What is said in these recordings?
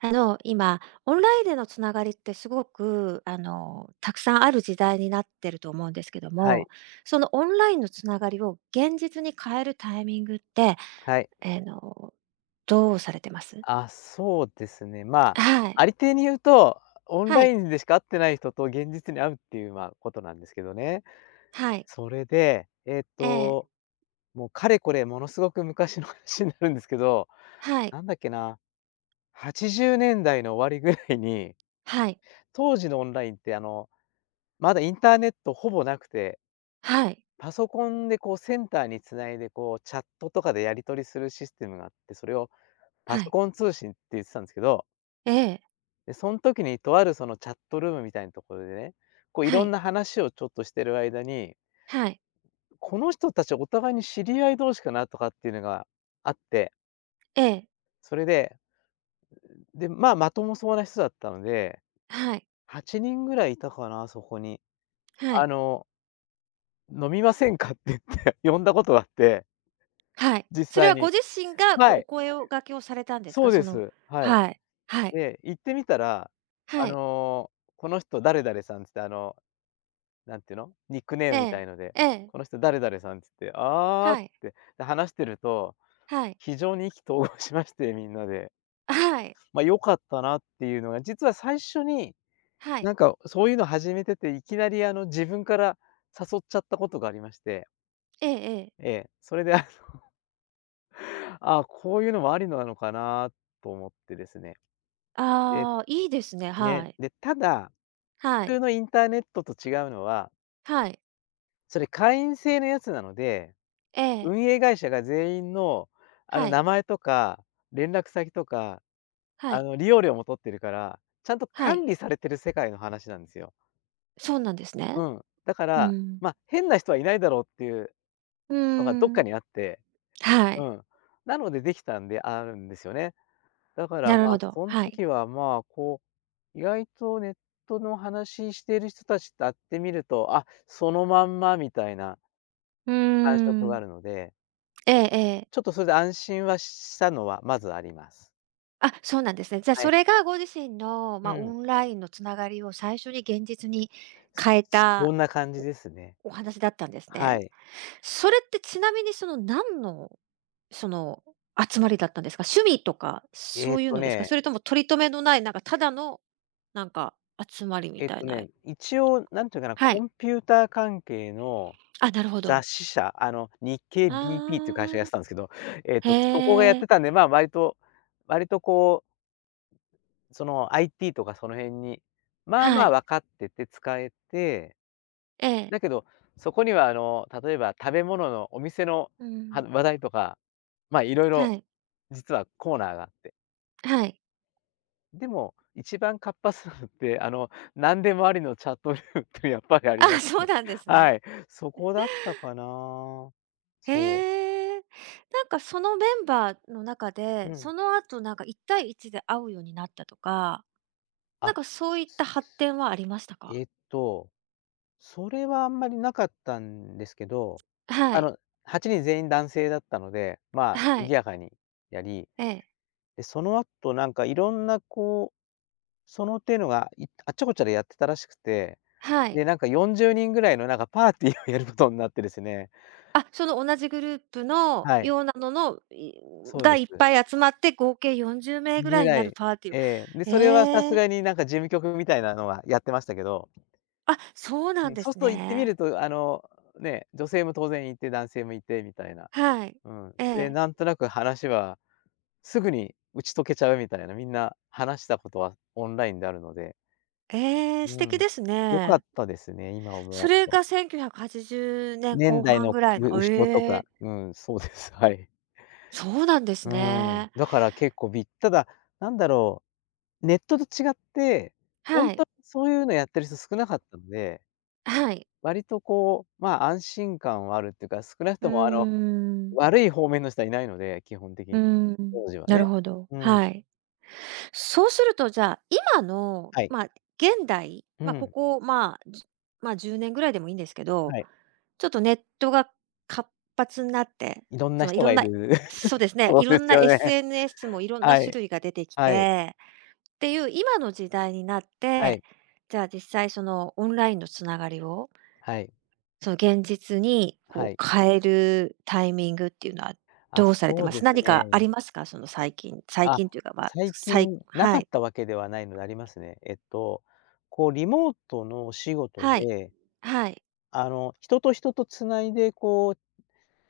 今、オンラインでのつながりってすごく、たくさんある時代になってると思うんですけどはも、い、そのオンラインのつながりを現実に変えるタイミングって、はい。えの、どうされてます？あ、そうですね。まあ、はい。ありていに言うと、オンはラい。インでしか会ってない人と現実に会うっていう、まあ、ことなんですけどね。はい。それで、ええ。もうかれこれものすごく昔の話になるんですけど、はい。なんだっけな、80年代の終わりぐらいに、はい。当時のオンラインって、まだインターネットほぼなくて、はい。パソコンでこうセンターに繋いでこうチャットとかでやり取りするシステムがあって、それをパはソい。コン通信って言ってたんですけど。ええ。で、その時にとあるそのチャットルームみたいなところでね、こういはろんい。な話をちょっとしてる間に、はい。この人たちお互いに知り合い同士かなとかっていうのがあって、ええ。それで、で、まあ、まともそうな人だったので、はい。8人ぐらいいたかな、そこに。はあい。の、飲みませんかって言って 呼んだことがあって、はい。実それ際はに。ご自身がこはうおい、声を掛けをされたんですそか？うそでの、す。はい。はい。はい。で、行ってみたら、あはい。の、この人誰々さんっつってなんていうの、ニックネーえムみたえ。いので、ええ。この人誰々さんつって、あーはっい。て、で、話してると、はい。非常に意気投合しまして、みんなで。はい。ま、良かったなっていうのが、実は最初に、はい。なんかそういうの始めてて、いきなり自分から誘っちゃったことがありまして、ええええ。ええ、それで、あ、こういうのもありなのかなと思ってですね。で、ああ、いいですね。はね、い。で、ただ、は普い。通のインターネットと違うのは、はい。それ会員制のやつなのでええ。運営会社が全員の、は名い。前とか、連絡先とか、はい。利用料も取ってるから、ちゃんとは管い。理されてる世界の話なんですよ。そうなんですね。うん。だかうら、ん。ま、変な人はいないだろうっていううのがどっーかん。にあって、はうい。ん。なのでできたんであるんですよね。だから、なるまあ、ほど。そんはい。時は、まあ、こう、意外とネットの話してる人たちと会ってみると、あ、そのまんまみたいなうー感触がん。あるので、ええええ。ちょっとそれで安心はしたのはまずあります。あ、そうなんですね。じゃあ、はそい。れがご自身の、まうあ、オん。ンラインのつながりを最初に現実に変えたそんな感じですね。おお話だったんですはね。い。それってちなみに、その何のその、集まりだったんですか？趣味とか、えそっういうとのですか？そねれとも取り留めのない、なんかただの、なんか集まりみえったといな。ね、一応なんていうかな、はコい。ンピューター関係のあ、なるほど。雑誌社、日経 BP っていう会あ社がやってたんですあ、けど、えっと、そこがやっへてえ、たんで、まあ、割とこう、その IT とかその辺に、まあはまあい、分かってて使えて、ええ。だけど、そこには例えば食べ物のお店のうはん、話題とか、まあ、いろいはろい、実はコーナーがあって。はい。でも、一番活発なのって、何でもありのチャットルームってやっぱりありまあ、すそうね。なんですはね。い。そこだったかな。そう。へえ。なんかそのメンバーの中で、うん。その後なんか1対1で会うようになったとか、なあ、んかそういった発展はありましたか？えっと、それはあんまりなかったんですけど、はあい、の、8人全員男性だったので、まあ、は賑い、やかにやり、ええ、で、その後なんかいろんなこう、その手のが、いあっちゃこっちゃでやってたらしくて、はい。で、なんか40人ぐらいのなんかパーティーをやることになってですね。あ、その同じグループのはい。ようなのの、そうがでいっす。ぱい集まって合計40名ぐらぐいにらなるい、パーティーを。ええ。で、それはさえすえ、がになんか事務局みたいなのはやってましたけど、あ、そうなうんん、でそうすすと行ってみね。ると、ね、女性も当然いて、男性もいてみたいな。はい。うん。えで、え。なんとなく話はすぐに打ち解けちゃうみたいな、みんな話したことはオンラインであるので、ええ、素う敵ん。です良かっね。たですね、今思そうれと。が1980年年後代半のぐらいうの。後えろとか、え、うん、そうです、はい。そうなんですうん。ね。だから結構びただ、なんだろう、ネットと違って、ほはんとい、にそういうのやってる人少なかったので、はい。割とこう、まあ、安心感はあるっていうか、少なくうーともん、悪い方面の人はいないので、基本的うーに、ん、当時はなね。るほど、うん、はい。そうすると、じゃあ、今の、はい。まあ、現代、うまあ、こん、こ、まあ、10年ぐらいでもいいんですけど、はい。ちょっとネットが活発になって、いろんそなのい人ろがんいなる。そうで すね、そいうろでんすな よね。SNS もいろんなは種い、類が出てきはい、て、っていう今の時代になっはて、い、じゃあ、実際そのオンラインのつながりを、はい、その現実にはこい。う変えるタイミングっていうのはあ、どうされてそまうです？す何かあね。りますか？その最近最あ、近というか、まあ、最近なはかっい。たわけではないのでありますね。こうリモートのお仕事はい。ではい。人と人と繋いで、こう、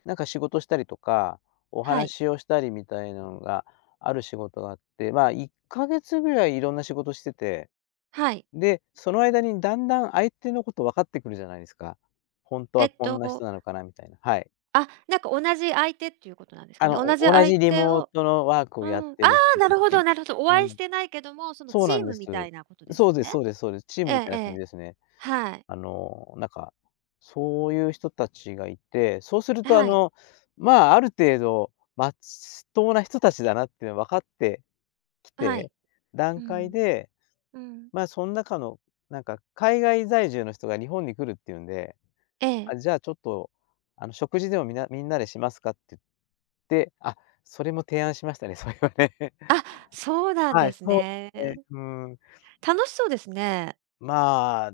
なんか仕事したりとか、おはい。話をしたりみたいなのがある仕事があって、まあ、1ヶ月ぐらいいろんな仕事してて、はい。で、その間にだんだん相手のこと分かってくるじゃないですか。ほんとえはっこんな人と、なのかなみたいな、はい。あ、なんか同じ相手っていうことなんですかね。同じお同相じリ手モーを。トのワークをうやっん。てあるあ、人なたるほち、どなるほど。おう会いしん、てないけども、そのそうチなーんでムみたす。いなことですそうよですね。そうですそうです。チーえムみえたいえな感じえ。ですね。はい。あの、なんか、そういう人たちがいて、そうすると、はい。まあ、ある程度、まっとうな人たちだなっていうの分かってきはい。て、う段階ん。で、うん。まあ、そん中の、なんか、海外在住の人が日本に来るっていうんで、ええ。あ、じゃあ、ちょっと、食事でもみんなでしますかって言って、あ、それも提案しましたね、それはね。あ、そうなんはでい、すそうね。ですね。うー、楽しそうですね。まあ、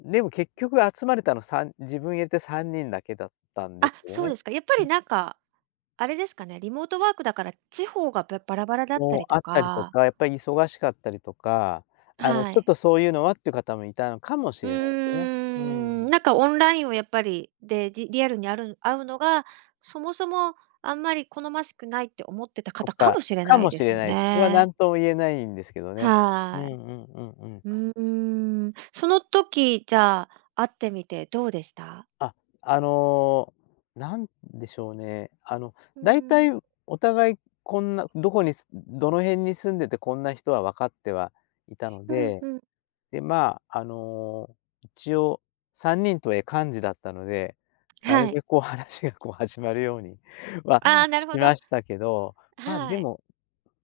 でも結局集まれたの3、自分入れて3人だけだったんであ、すよそうね。ですか。やっぱりなんか、あれですかね、リモートワークだから地方がバラバラだったもうりとあったりとか。か、やっぱり忙しかったりとか、はちょっい。とそういうのはっていう方もいたのかもうしれないですね。ーうん、ん。なんかオンラインをやっぱり、で、リアルに会うのが、そもそもあんまり好ましくないって思ってたと方かか、もしれかないもでしすれよないです。それはね。何とも言えないんですけどね。うんうはい。んうんうん。うーん。その時、じゃあ、会ってみてどうでした？あ、あの、なんでしょうね。うー大体ん。お互いこんなどこにすどの辺に住んでてこんな人は分かってはいたのうんで、うん。で、まあ、一応3人とはいえ幹事だったので、なるはべい。くこう話がこう始まるように はああ、なるしほまど。したけど、まあ、ではい。も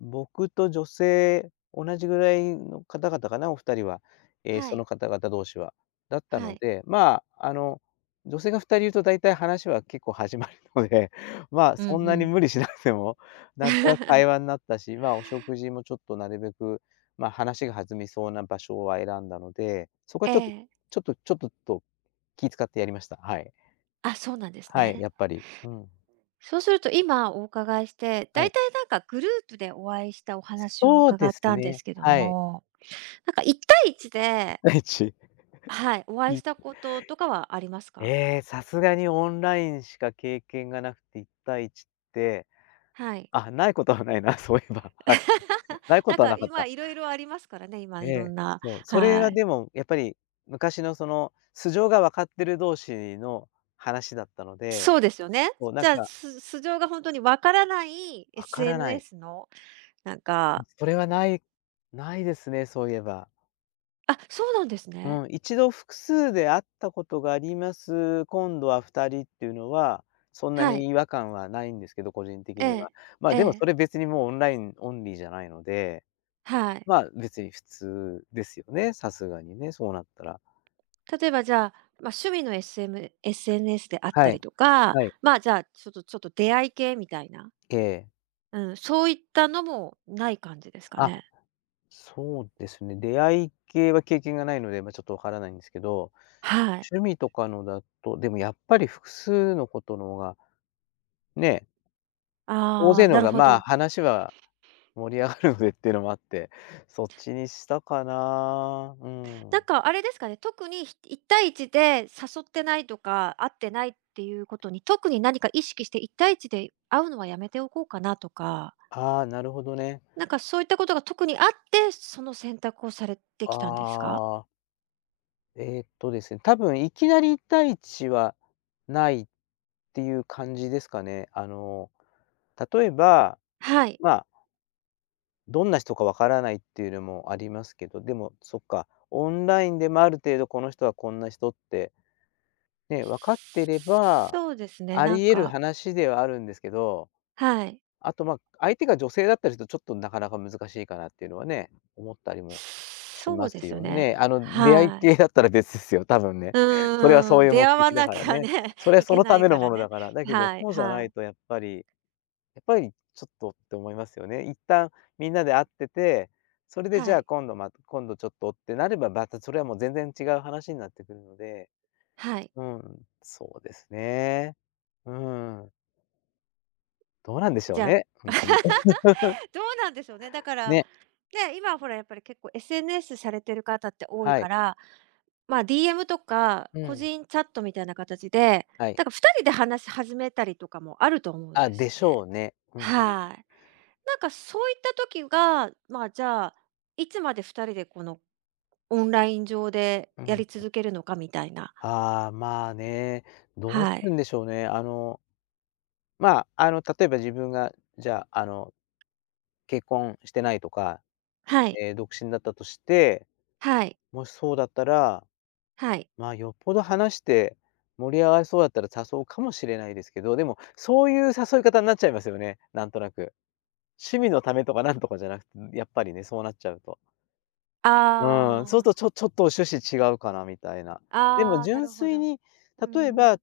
僕と女性、同じぐらいの方々かな、お二人は。ええ、はそい。の方々同士は。だったはのい。で、まあ、女性が二人いると大体話は結構始まるので、まあ、うんうそんなにん。無理しなくても、なんとなく会話 になったし、まあ、お食事もちょっとなるべく、まあ、話が弾みそうな場所は選んだので、そこはえちょっとえ。と気使ってやりました。はい。あ、そうなんですはい、ね。やっぱり。うん。そうすると今お伺いして、はだいい。たいなんかグループでお会いしたお話をそう伺でっすたんですね。けどはい。も、なんか1対1で、第一。はい、お会いしたこととかはありますか？ええ、さすがにオンラインしか経験がなくて、1対1って、はい。あ、ないことはないな、そういえば、はい。ないこなんとはかなかっ今た。いろいろありますからね、今えいろんえ、な、そう、それははい。でもやっぱり昔のその素性が分かってる同士の話だったので、そうですよね。こうなんじゃあ、か素性が本当にわからない 分からない。SNS のなんか。それはないですね、そういえば。あ、そうなんですね。うん、一度複数で会ったことがあります。今度は2人っていうのは、そんなはにい。違和感はないんですけど、個人的えには。え、まあ、えでもそえ、れ別にもうオンラインオンリーじゃないので、はい。まあ、別に普通ですよね、さすがにね、そうなったら。例えばじゃあ、まあ、趣味の SNS であっはたい。りとか、はい。まあ、じゃあ、ちょっとちょっと出会い系みたいな、ええ。うん、そういったのもない感じですかあ、ね。そうですね。出会い系は経験がないので、まあ、ちょっとわからないんですけど、はい。趣味とかのだと、でもやっぱり複数のことの方が、ね、大ああ、勢のな方るが、ほまあ、ど。話は盛り上がるのでっていうのもあって、そっちにしたかな。うなんん。かあれですかね、特にいち対一で誘ってないとか、会ってないっていうことに、特に何か意識して一対一で会うのはやめておこうかなとか、ああ、なるほどね。なんかそういったことが特にあって、その選択をされてきたんですか？ああ、ですね、多分いきなり一対一はないっていう感じですかね。あの、例えば、はい。まあ、どんな人かわからないっていうのもありますけど、でも、そっか、オンラインでもある程度この人はこんな人ってね、分かってれば、そうですね、あなんり得るか。話ではあるんですけど、はい。あと、まあ、相手が女性だったりすると、ちょっとなかなか難しいかなっていうのはね、思ったりもしそまうですすよよね。ね。あの、出会いはい。系だったら別ですよ、多分ね。う それはそーうん、いう出目会わ的だなかきらゃね。ね、そ れはいそけのなたいめのからものね。だから。だけど、はいそうじゃなはいい。とやっぱりちょっとって思いますよね。一旦みんなで会ってて、それでじはゃあい、今度ちょっとってなれば、またそれはもう全然違う話になってくるので、はい。うん、そうですね。うん、どうなんでしょじうゃあ、ね、本当に。どうなんでしょうね。だから、ね、ね、今ほらやっぱり結構 SNS されてる方って多いはかい。ら、まあ、DM とかう個ん。人チャットみたいな形で、はい。だから2人で話し始めたりとかもあると思うんあ、ですでよしょね。うね。うんうん。はい。なんかそういった時が、まあ、じゃあ、いつまで2人でこのオンライン上でやり続けるのかみたいな。ああ、まあね、どうすはるい。んでしょうね。あの、まあ、あの、例えば自分が、じゃあ、あの、結婚してないとか、はい。独身だったとして、はい。もしそうだったら、はい。まあ、よっぽど話して盛り上がりそうだったら誘うかもしれないですけど、でも、そういう誘い方になっちゃいますよね、なんとなく。趣味のためとかなんとかじゃなくて、やっぱりね、そうなっちゃうと。うん、そうするあと、ちょっと趣旨違うかなみたいな。あ、でもああ、な純るほ粋ど。に、うー例えん。ば、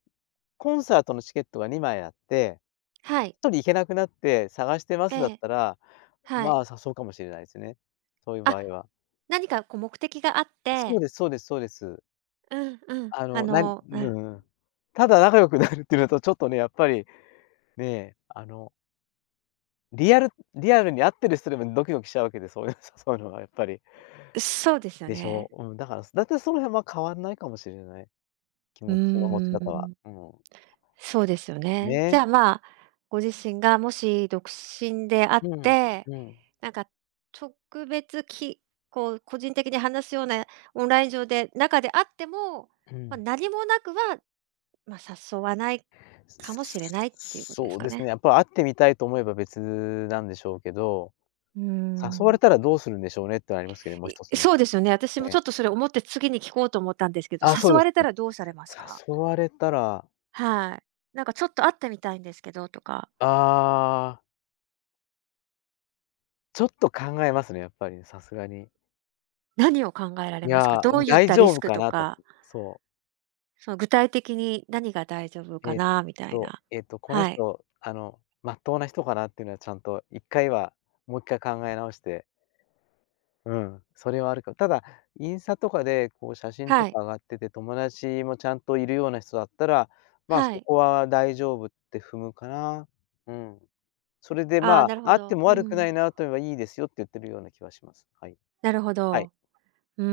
コンサートのチケットが2枚あって、はい。一人行けなくなって探してますだえっえ、たら、はまい。あ、さそうかもしれないですね。そういうあ、場合は。何かこう目的があっそうて、ですそうですそうです。うんうん。あの、ううん、んうん。ただ仲良くなるっていうのとちょっとね、やっぱり、ね、あの、リアルリアルに会ってる人でもドキドキしちゃうわけで、そういう誘 うのはやっぱり。そうですよでしね。ょう。うん、だから、だいたいその辺は変わんないかもしれない、気うー持ちの持ち方は。ん。うん。そうですよね。じね。ゃあ、まあ、ご自身がもし独身であっうん。て、うん。なんか特別こう個人的に話すようなオンライン上で中であっても、うまあ、ん。何もなくは、まあ、誘わないかもしれないっていうことでそすうかですね？ね、やっぱ会ってみたいと思えば別なんでしょうけど、うー誘われん。たらどうするんでしょうねってのありますけどね、もう一つね。そうですよね。私えもちえ。ょっとそれ思って次に聞こうと思ったんですけど、あ、そ誘うでわすれたね。らどうされますか？誘われたら、はい。なんかちょっと会ってみたいんですけどとか、ああ、ちょっと考えますね、やっぱりね、さすがに。何を考えられいますか？や、どういっ大たリ丈ス夫クかとなと。かそう。その具体的に何が大丈夫かえっなみたいな。このはい。人、あの、まっとうな人かなっていうのはちゃんと1回はもう1回考え直して、うん、それはあるか。ただ、インスタとかでこう写真とはい。か上がってて、友達もちゃんといるような人だったら、まあ、そはい。こは大丈夫って踏むかな。うん。それでああ、まなるあ、ほあってど。もう悪くなん。いなと言えばいいですよって言ってるような気はします。はい。なるほはい。ど。うー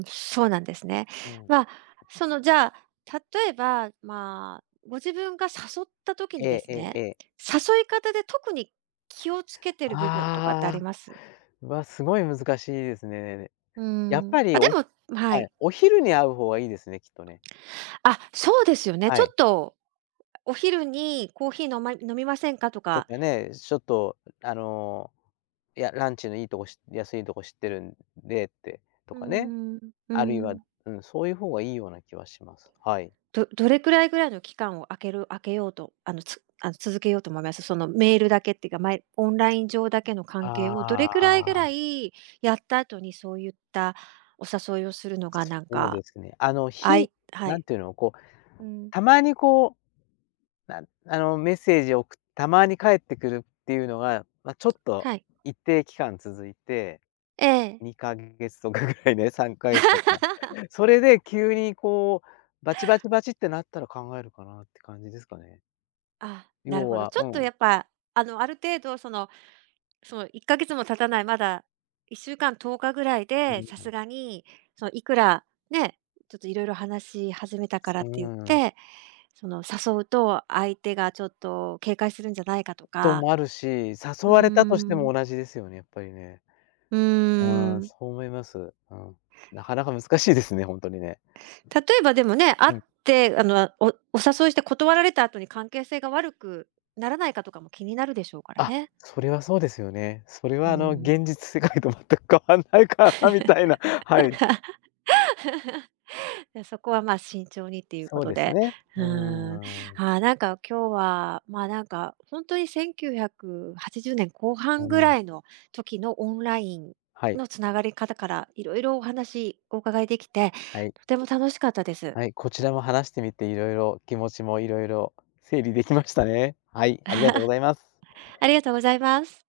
ん、そうなんですね。うん。まあ、そのじゃあ、例えば、まあ、ご自分が誘った時えにでえすええね、ええ。誘い方で特に気をつけてる部分とかってあああ、ります？うわ、すごい難しいですね。うやっーん。ぱりあ、でおも。ははい、い。お昼に会う方がいいですね、きっとね。あ、そうですよね。はちょっい。とお昼にコーヒー飲みませんかととか。かね、ちょっとあの、いや、ランチのいいとこし安いとこ知ってるんでって、とうーかね、ん、うーあるいは、ん。うん、そういう方がいいような気はします。はい。どれくらいぐらいの期間を空けようと、あの、つあの、続けようと思います？そのメールだけっていうか、オンライン上だけの関あ係をどれくらいぐらあ。いやった後に、そういったお誘いをするのがなんそうか、ですね。あの、はなんい。ていうの、こう、うん、たまにこう、あの、メッセージを送たまに返ってくるっていうのが、ま、ちょっとはい。一定期間続いて、ええ。2か月とかぐらいね、3か月とか。それで急にこう、バチバチバチってなったら考えるかなって感じですかね。あ、なる要ほど。はちょうっとん。やっぱ、ある程度その、1ヶ月も経たない、まだ1週間、10日ぐらいうで、さん、すがに、そのいくらね、ちょっといろいろ話し始めたからっうーて言っん。てその誘うと、相手がちょっと警戒するんじゃないかととか、もあるし、誘うーわれたとしてん、も同じですよね、やっぱりね。うーうん、ん。そう思います。うん。なかなか難しいですね、ほんとにね。例えばでもね、会うっん。て、お誘いして断られた後に関係性が悪くならないかとかも気になるでしょうからあ、ね。それはそうですよね。それうはあの、ん。現実世界と全く変わんないからなみたいな、はい。で、そこは、ま、慎重にっていうこそうとですで、ね。ううーーん。ん。ああ、なんか今日は、ま、なんかほんに1980年後う半ぐらん。いの時のオンラインはい、のつながり方から、いろいろお話お伺いできて、はい、とても楽しかったです。はい、こちらも話してみて色々、気持ちも色々整理できましたね。はい、ありがとうございます。ありがとうございます。